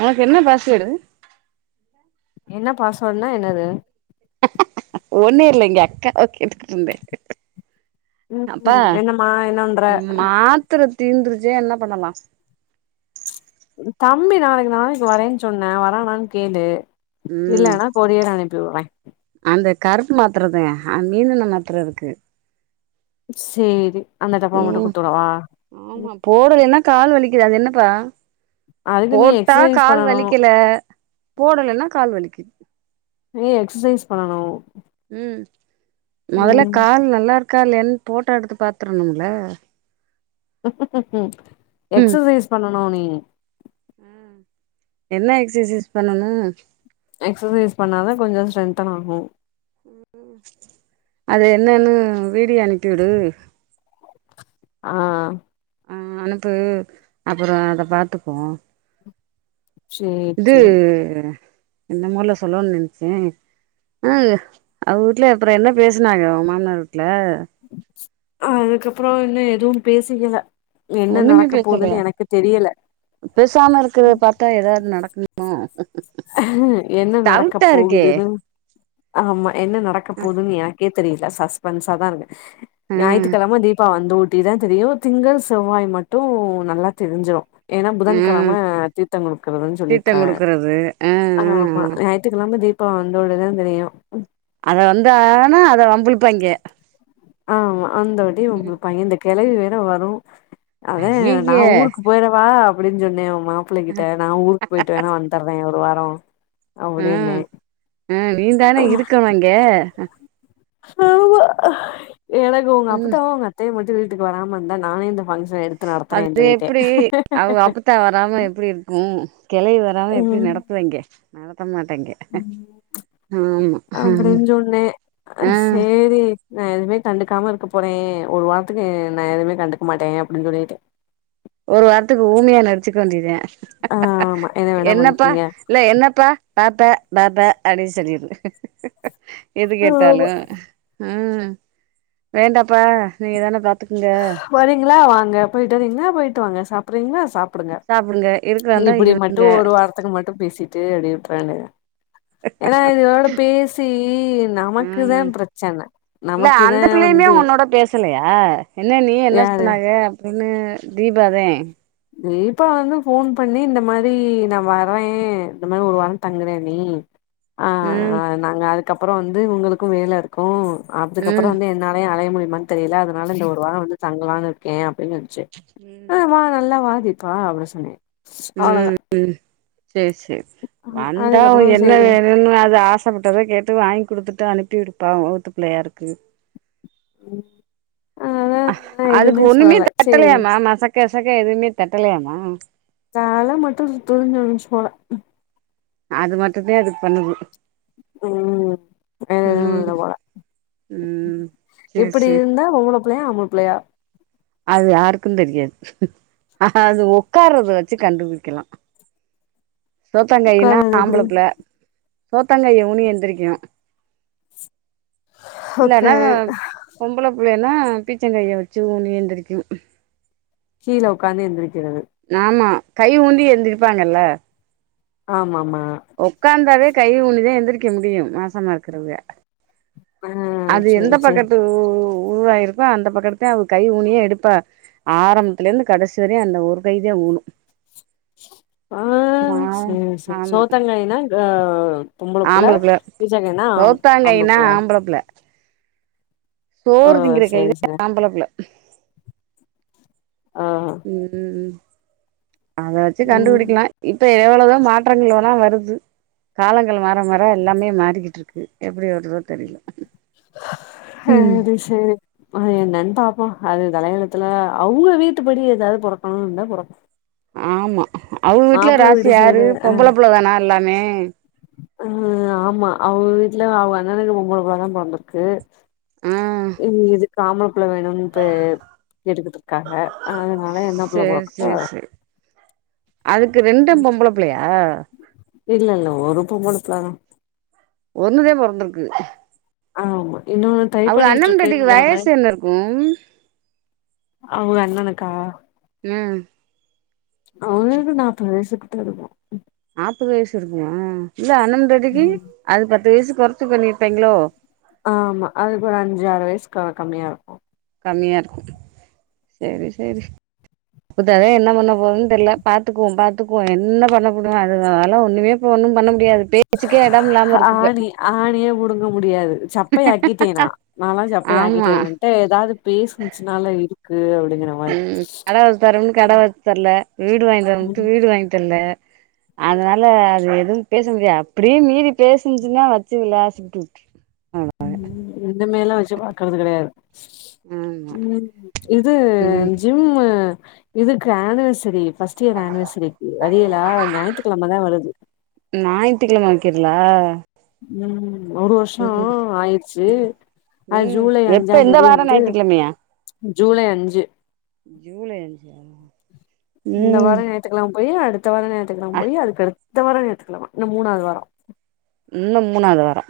உனக்கு என்ன பாஸ்வேர்டு என்ன பாஸ்வேர்ட்னா என்னது ஒண்ணு இல்லேங்க அக்காவ கேட்டுகிட்டிருந்தே உம் என்னம்மா என்னவண்ற இந்த மாத்திர தீந்துருச்சே என்ன பண்ணலா தம்பி நாளைக்கு நாளைக்கு வரேன்னு சொன்னா வரானான்னு கேளு ம் இல்லேனா கொரியர் அனுப் டுவாங் அந்த கருப்பு மாத்தரதே ஆ மீன் எண்ண மாத்தர இருக்கு சேரி அந்த டப்பா மட்டு உம் குடுத்துவிடவா ஆமா ம் போறது என்ன கால் வலிக் க்குது என்னப்பா அதுக்கு நீ போட்டா எக்சசைஸ் கால் பண்ணனு வலிக்கில போடலன்னா கால் வலிக்கு நீ எக்சசைஸ் பண்ணனு உம் மொதல்ல ம் கால் நல்லா ருக்கா இல்லையான்னு போட்டா எடுத்து பாத்துரணும்ல ம் எக்சசைஸ் பண்ணனு நீ உ என்ன எக்சசைஸ் பண்ணணு எக்சசைஸ் பண்ணாதா கொஞ்சொ ஸ்ட்ரென்த்தன் ஆகு அது என்னன்னு வீடியோ அனுப்பியுடு ஆஹ் ஆஹ் அனுப்பு அப்புறோ அத பாத்தப்போ சேரி இது சேரி என்னமோ முதல்ல சொல்லன்னனு நினச்சே ஆஹ் அவ வீட்ல அப்புறோ என்ன பேசுனாங்க மாமனார் ல அதுக்கப்புறோ இன்னும் எதுவு பேசிக்கல என்ன ஒன்னுமே நடக்க போதுன்னு பேசலையா எனக்கு தெரியல பேசாம இருக்கிறதா பார்த்தா ஏதாவது நடக்கும் மா என்ன நடக்கப்போகுதுன்னு ஆமா என்ன நடக்கப் போதுன்னு எனக்கே தெரியில சஸ்பென்ஸா தா இருக்கு ஆ ஞாயித்துக்கெழம தீபா வந் தோ ஒட்டி தா தெரியும் திங்கள் செவ்வாய் மட்டும் நல்லா தெரிஞ்சிரும் ஏன்னா ஆ புதன்கெழம தீர்த்தோ குடுக்குறதுன்னு சீத்தம் சொல்லிருக்காங்க குடுக்கறது ஆ ஆ ஆமா ஆ ஞாயித்துக்கிழ தீபா வந்தோன்ன தா தெரியும் அவ வந்தானா அவள வம்பிழுப்பாய்ங்க ஆமா வந்தங்காட்டியு ம் ஒம்பிழுப்பாய்ங்க இந்த கெழவி வே என்ன வரும் அதான் நா ஐய்யய்ய ஊருக்கு போய்டவா அப்டின்னு சொன்னே மாப்பிள்ள கிட்ட நா ஊருக்கு போயிட்டு வேணா வந்தட்றேன் வரோம் அப்படின்னு அ நீ தான இருக்கணு அங்க ஆமா எனக்கு ஒங்க ம் அப்பத்தாவும் ஒங்க அத்தையு மட்டும் வீட்டுக்கு வராம இருந்தா நானே இந்த ஃபங் அது எப்டி அவ அப்பத்தா வராம எப்டி இருக்கும் கெழவி வராம எப்டி ம் நடத்துவாய்ங்க நடத் நடத்த மாட்டாங்க ஆமா அப்டின்னு சொன்னே அ ஆ சேரி நா எதுமே கண்டுக்காம இருக்க போறேன் ஒரு வாரத்துக்கு நா எதுமே கண்டுக்க மாட்டேன் அப்டின்னு சொல்லிட்டேன் ஒரு வாரத்துக்கு ஊமையா நடிச்சுக்க வேண்டிதா ஆமா என்ன வேணா என்னப்பா பண்ணிக்கங்க இல்ல என்னப்பா ப பப அப்டின்னு சொல்லிடு எது கேட்டாலு ம் வேண்டாப்பா நீங்கதான பாத் வரீங்களா ங்க போயிட்டு வரீங்களா போயிட்டு வாங்க சாப்புடுறீங்களா சாப் புடுங்க சாப்டுங்க இருக்கறாந்தா இப்படி மட்டு இருக்குங்க ஒரு வாரத்துக்கு மட்டு பேசிட்டு அப்படினுட்டுறா ஏன்னா இதோட பேசி நமக்குதா ம் பிரச்சன இல்ல அந்த நமக்குதான் பிள்ளையுமே வந்து உன்னோட பேசலையா என்ன நீ என்ன யாரு சொன்னாங்க இன்னு தீபாதே தீப்பா வந்து போன் பண்ணி இந்த மாரி நா வறேன் இந்த மாரி ஒரு வாரம் தங்குறே நீ ஆஹ் ம் ஆஹ் நாங்க அது அதுக்கப்புறோ வந்து உங்களுக்கு வேல இருக்கு அதுக்குக்கப்றோ ம் வந்து என்னாலயே அழய முடியுமானு தெரியல அதனால இந்த ஒரு வாரம் வந்து தங்கலான்னு இருக்கேன் ச்ச ம் உம் வா நல்லா பா தீப்பா அவள சொன்னே அவ்ளோதா ம் சேரி சேரி வந்தா அதுக்கப்புறோ என்ன சேரி வேணும்னு அத ஆசப்பட்டத கேட்டு வாங்கி் குடுத்துட் து அனுப்பி விடுப்பா மூத்த பிள்ளையா இருக்கு உம் அதுக்கு ஒண்ணுமே சேரி தட்டலையாமா மசக் கசக்க எதுவுமே தட்டலையாமா தல மட்டும் சுத்துது சொனுச்சு போல அது மட்டும்தா அதுக்கு பண்ணுது உம் எதுவும் ம் இல்ல போல ம் சேரி இப்படி சேரி இருந்தா பொம்பல புள்ளையா அம்பல புள்ளையா அது யாருக்கு தெரியாது அது உக்காறத வச்சு கண்டுபுடிக்கலா சோத்தாங்கையுனா உக்காறது எப்டி ஆம்புளப்புள்ள சோத்தாங்கைய ஊனி எந்திரிக்கணு ஓகே இல்லனா பொம்பள புள்ள ன்னா பீச்சாங்கைய வச்சு ஊனி ஏந்திரிக்கு கீழ உக்காந்து ஏந்திரிக்கிறது ஆமா கை ஊந்தி எந்திருப்பாங்கல்ல ஆமா ஆமா ஒக்காந்தாவே கை ஊனிதா எந்திரிக்க முடியு மாசமா இருக்கிறவங்க ஆ அது எந்த சேரி சேரி பக்கட்டு உ உருவாயிருக்கோ அந்த பக்கட்டு தா அவ கை ஊனியே எடுப்பா ஆரம்பத்துலந்து கடைசி வரையு அந்த ஒரு கைதா ஊணு ஆஹ் செரி செரி சோத்தாங்கைனா ஆஹ் ஆம்பளப்புள்ள ஆம்பள சோத்தாங்கைனா புள்ளையா ஆம்பளப்புள்ள ஓ சோறுதிங்கிற கை சேரி தா சேரி ஆம்பளப்புள்ள ஆ உம் உம் அத வச்சு ம் கண்டுபிடிக்கலா இப்ப எவ்ளோ தா மாற்றங்கள்ளா வருது காலங் கள் மாற மாற எல்லாமே மாறிக்கிட்டு இருக்கு எப்டி வருதோ தெரில ம் அது செரி ஆ என்னனு பாப்போ அது தலயெழுத்துல அவுக வீட்டு படி ஏதாவது பொறக்கணும்ருந்தா பொறக்கூ ஆமா அவுக வீட்ல ராசி யாரு சைடு பொம்பள புள்ளதானா எல்லாமே ஆஹ் ஆமா அவுக வீட்ல அவுக அண்ணனுக்கு பொம்பளப்புள்ள தா பொறந்துருக்கு ஆ உம் இது [unintelligible] புள்ள வேணும்னுட்டு கேட்டுக்கிட்டு இருக்காங்க அதனால என்ன புள்ள சேரி பொறக்குதோ சேரி சேரி அதுக்கு ரெண்டு பொம்பள பிள்ளையா இல்ல இல்ல ஒரு பொம்பளப் புள்ள தா ஒண்ணுதே பொறந்துருக்கு ஆமா மா அவுங்க அண்ணே பொண்டாட்டிக்கு வயசு என்ன இருக்கு அண்ணணுக்கா உம் அவுங்களுக்கு நாப்பது வயசு கிட்டக்க இருக்கு நாப்பது வயசு இருக்குமா இல்ல அண்ணம் பொண்டாட்டிக்கு ம். அது பத்து வயசு கொறச்சு பண்ணிருப்பாய்ங்களோ ஆமா அதுக்கு ஒரு அஞ்சு ஆறு வயசு கா கம்மியா இருக்கு கம்மியா இருக்கு செரி செரி இததே என்ன பண்ண போது தெரில பாத்துக்குவோ பாத்துக்குவோ என்ன பண்ண முடியு அதுனால ஒன்னுமே பண்ண மு டியாது பேச்சுக்கே எடம் இல்லாம இருக்கு இப்ப ஆணி ஆணியே புடுங்க முடியாது சப்பைையாக்கிட்டேனா நாலாம் ஆமா சப்பைையாக்கிட்டேன் என்ட்ட ஏதாவது பேசுசினாலே இருக்கு கு ம் கட வச்சு தரோம்னு கட வச்சு தரல வீடு வாங்கி தரம்ட்டு ம் வீடு வாங்கி தர்ல அதனால அது எதுவும் பேச முடியாது அப்படியே மீறி பேசுனிச்சுன்னா வச்சு விலாசிட்ரு ம் ம் இந்த மேல்லா வச் சிப் பாக்குறது கடையாது ஆமா ம் இது ம் ஜிம்மு இதுக்கு ஆனிவர்சரி ஃபஸ்ட்டியர் ஆனிவர்சரிக்கு வரியலா ஞாயித்திக் கிழமதா வருது கீர்ளா ம் ஒரு வர்ஷோ ஆயிட்ச்சி அது ம் ஜூலை எப்ப அஞ்சாந் இந்த தேதியே வார வந்து ஞாயித்துக்கிழமையா ஜூலை அஞ்சு சா இந்த வாரொ ஞாத்துகெழம் போயி அடுத் த வாரொ ஞாய்த்துக்கிழம அ போயி அதுக்கடுத் த வாரொ ஞாய்த்துக்கிழம இன்ன மூணாவ்து வாரொ இன்னு மூணாவ்து வாரொ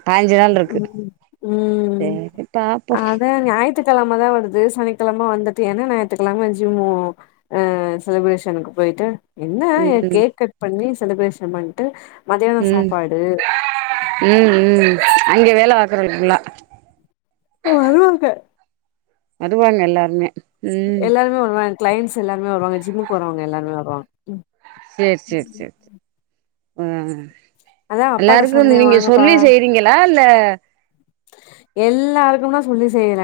ம் ம் சேரி பாப்போ அதா ஞாய்த்துக்கெழமதா வ ந்து சனிக்கெழம வந்துட்டு ஏன்னா ஞாய்த்துக்கிழம ஜிம் ஓ ஆ செலிப்ரேஷனுக்கு போயிட்டு என்னா எ ம் கேக் கட் பண்ணி செலிப்ரேஷன் பண்ட்டு மதியானோ ம் சாப்பாடு ம் ம் அங்கே வேல வாக்குறவங்குல்லா வருவாங்க வருவாங்க எல்லார்மே எல்லாருமே வருவாங் க்ளைண்ட்ஸ் எல்லார்மே வருவாங்க ஜிம்முக்கு வருவாங்க எல்லாருமே வருவாங் சேர் சேர் சேர் சே ஓஆ அதா அப்பாட்ட எல்லாருக்கு சொன்னே நீங்க சொல்லி செய்றீங்களா இல்ல எல்லாருக்கு நா சொல்லி செய்ற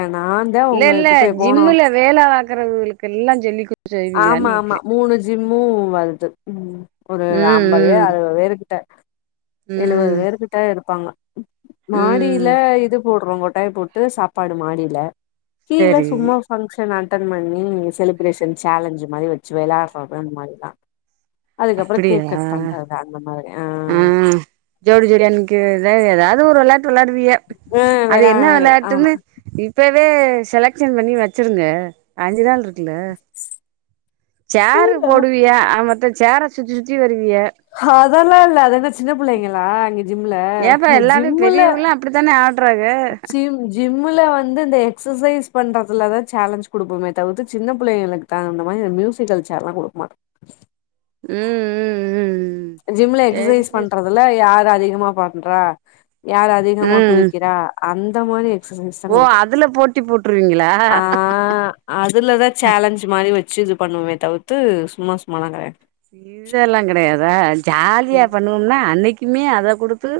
இல்லல்ல ஜிம்முல வேல பாக்கறவுகளுக்கெல்லா சொல்லி குடு ஆமாமா மூணு ஜிம் பூ வருது ம் ஒரு அம்பது பேரு ம் அறுவது பேரு கிட்ட ம் எழுவது ம் பேர்கிட்ட இருக் பாங்க மாடில ம் இது போடுறோ கொட்டாய் போட்டு சாப்பாடு மாடில கீழ சேரி சும்மா ஃபங்க்ஷன் [unintelligible] அட்டன் பண்ணி செலிப்ரேஷன் சேலஞ்சு மாரி வச்சு வெளாட்றோ ஜிம் மாரிதா அதுக்கப்றோ கேக் கட் பண்றது அந்த மாரி ஆ ம் ஜோடி ஜோடியா நிக்கறதே எதாது ஒரு வெளயாட்டு வெளையாடுவிய ஆ அது வெளா என்ன ஆமா வெளையாட்டுன்னு இப்ப இப்பவே செலக்சன் பண்ணி வச்சிருங்க அஞ்சு நாள்ருக் ட்ல சேரு போடுவியா ஆக மொத் சேர சுத்தி சுத்தி வருவீக ஹாத் அதெல்லா இல்ல அது என்ன சின்ன புள்ளைங்ளா அங்க ஜிம்ல ஏன்பா எல்லாரு ஜிம்முல பெரியவகலா அப்டிதானே ஆ ஜிம் ஜிம்முல வந்து இந்த எக்சசைஸ் பண்றதுல தா சேலஞ்ச் குடுப்பமே தவித்து சின்ன புள்ளைங்ளுக்கு தகுந்த மாரி இந்த மியூசிகல் சேர்லா குடுக்க மாட்டோ ம் ம் ம் ஜிம்ல சேரி எக்சசைஸ் சேரி பண்றதுல யாரு அதிகமா ப ன்றா யார் அதிகமா ம் குளிக்கிறா அந் ந்த மாரி சீசன்தா ஓ கொடுக்கு அதுல போட்டி போட்டுருவீங்களா ஆ ஆ அதுலதா சேலஞ்ச் மாரி வெச் சிஜி பண்ணுவமே தவுத்து சும்மா சும்மாலங் கெடையாது இது எல்லா கெடையாதா ஜாலியா ம் பண்ணுவோம்னா அன்னைக் திம்மியா அத குடுத்து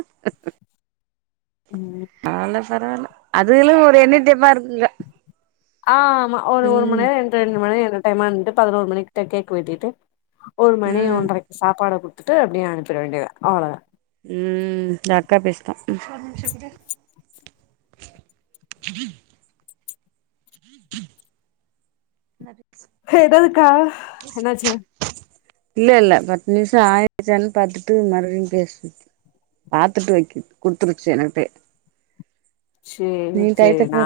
ம் நாலாசரவல அதுகலு ஒரு என்னடெப்பா இருக்குங்க ஆ ம ஒரு ஒரு மண் ம் நேரொ ரெண்ர ரெண்டு மணி இரு டைமா இருந்துட்டு பதினோர் மணிக்கிட்ட கேக் வெட்டிட்டு ஒரு மணி ம் ஒன்ரைக் சாப்பாட குடு த்துட்டு அப்டியே அனுப்பிட வேண்டியதா அவ்ளோதா ம் இந்தா அக்கா பேசுதா ம் எதாவதுக்கா என்னாச்சு இல்ல இல்ல பத்து நிமிஷம் ஆயிடுச்சா பாத்துட்டு மறுபடி பேசு இல்ல இல்ல பாத்துட்டு வைக்கு கொடுத்துடுச்சு எனகிட்டே சரி சரி நா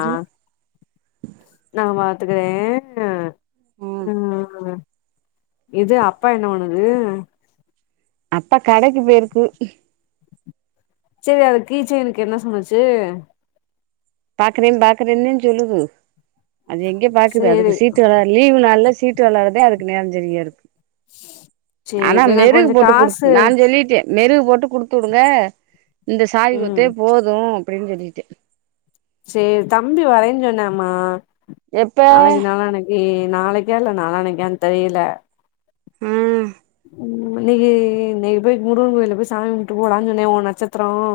நா பாத்துக்கறேன் ம் ஹ்ம்ம் ம் இது அப்பா என்ன பண்ணுது அப்பா கடைக்கு போயிருக்கு சரி அது கிச்சைன் கு என்ன சொன்னச்சு பாக்கரம் பாக்கரேணு தேன் சொல்லுது அது எங்கே பாக்குது அதுக்கு சேரி சீட்டு லீவ் நல்ல சீட்டு விளாறே அதுக்கு நேரம் சரியா இருக்கு சேரி ஆனா சேரி நா மெருகு கொஞ்சோ போட்டு காசு கொடுத்தன் நா சொல்லிட்டேன் மெருகு போட்டு குடுத்து விடுங்க இந்த சாய ம் கொத்தே போதும் அப்படின்னு சொல்லிட்டு சரி தம்பி வரைஞ்சோன்னாம அவனுக்கு எப்ப நாலாண்டைக்கி நாளைக்கே இல்ல நாளானக்கான்னு தெரியல ஹ்ம் உம் இன்னைக்கு இன்னைக்கு போய் முருகன் கோயில போய் சாமி மட்டு போலாங்கன்னே உன் நட்சத்திரம்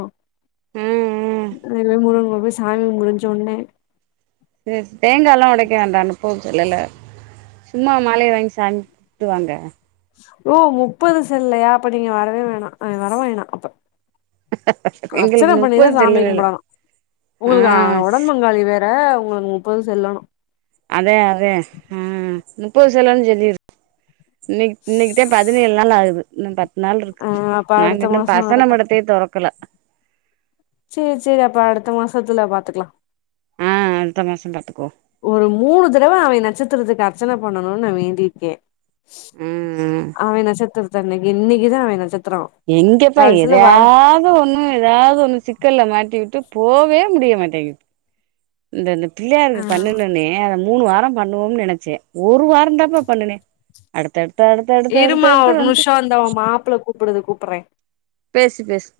ம் ம் இவே முருங்க சாமி முடிஞ்ச உனே சரி தேங்காய் எல்லா உடைக்க வேண்டற நுப்பது செல்லல சும்மா மாலை வாங்கி சாமி கும்பிட்டு வாங்க ஓ முப்பது செல்ல இல்லையா அப்ப நீங்க வரவே வேணாம் வரவோயணாம் அப்ப எங்களுக்கு அர்ச்சன பண்ணிதா முப்பது சாமி செல்லல கும்பிடணும் ஆ உங்களுக்கு உடன் பங்காளி வேற ஹ்ம்ம் உங்களுக்கு முப்பது செல்லணும் அதே அதே ஹ்ம்ம் முப்பது செலனு சொல்லிரு இன்னைக்கு இன்னைக்குதே பதினேழு நாள் ஆகுது இன்னு பத் நாள் இருக்கு ஆ அப்ப அடுத்த நாங்க இன்னும் மாசம் பசன மடத்தைய துறக்கலா சரி சரி அப்ப அடுத்த மாசத்துல பாத்துக்கலாம் ஆஹ் அடுத்த மாசம் பாத்துக்கோம் ஒரு மூணு தடவை அவை நட்சத்திரத்துக்கு அர்ச்சனை பண்ணணும்னு நா வேண்டியிருக்கேன் ம் அவ நட்சத்திர இன்னிக்குதா அவ நட்சத் எங்கப்பா ஏதாவது ஒண்ணு ஏதாவது ஒண்ணு ச க்கல்ல மாட்டி விட்டு போவே முடிய மாட்டேங்க இது பிள்ளையா ஆ இருக்கு பண்ணன்னே மூணு வாரம் பண்ணுவோம்னு நினைச்சேன் ஒரு வாரம் தாப்பா பண்ணுன அடுத்தடு இருமா ஒரு நிமிஷம் வந்த மாப்பிளை கூப்பிடுது கூப்பர பேசு பேசு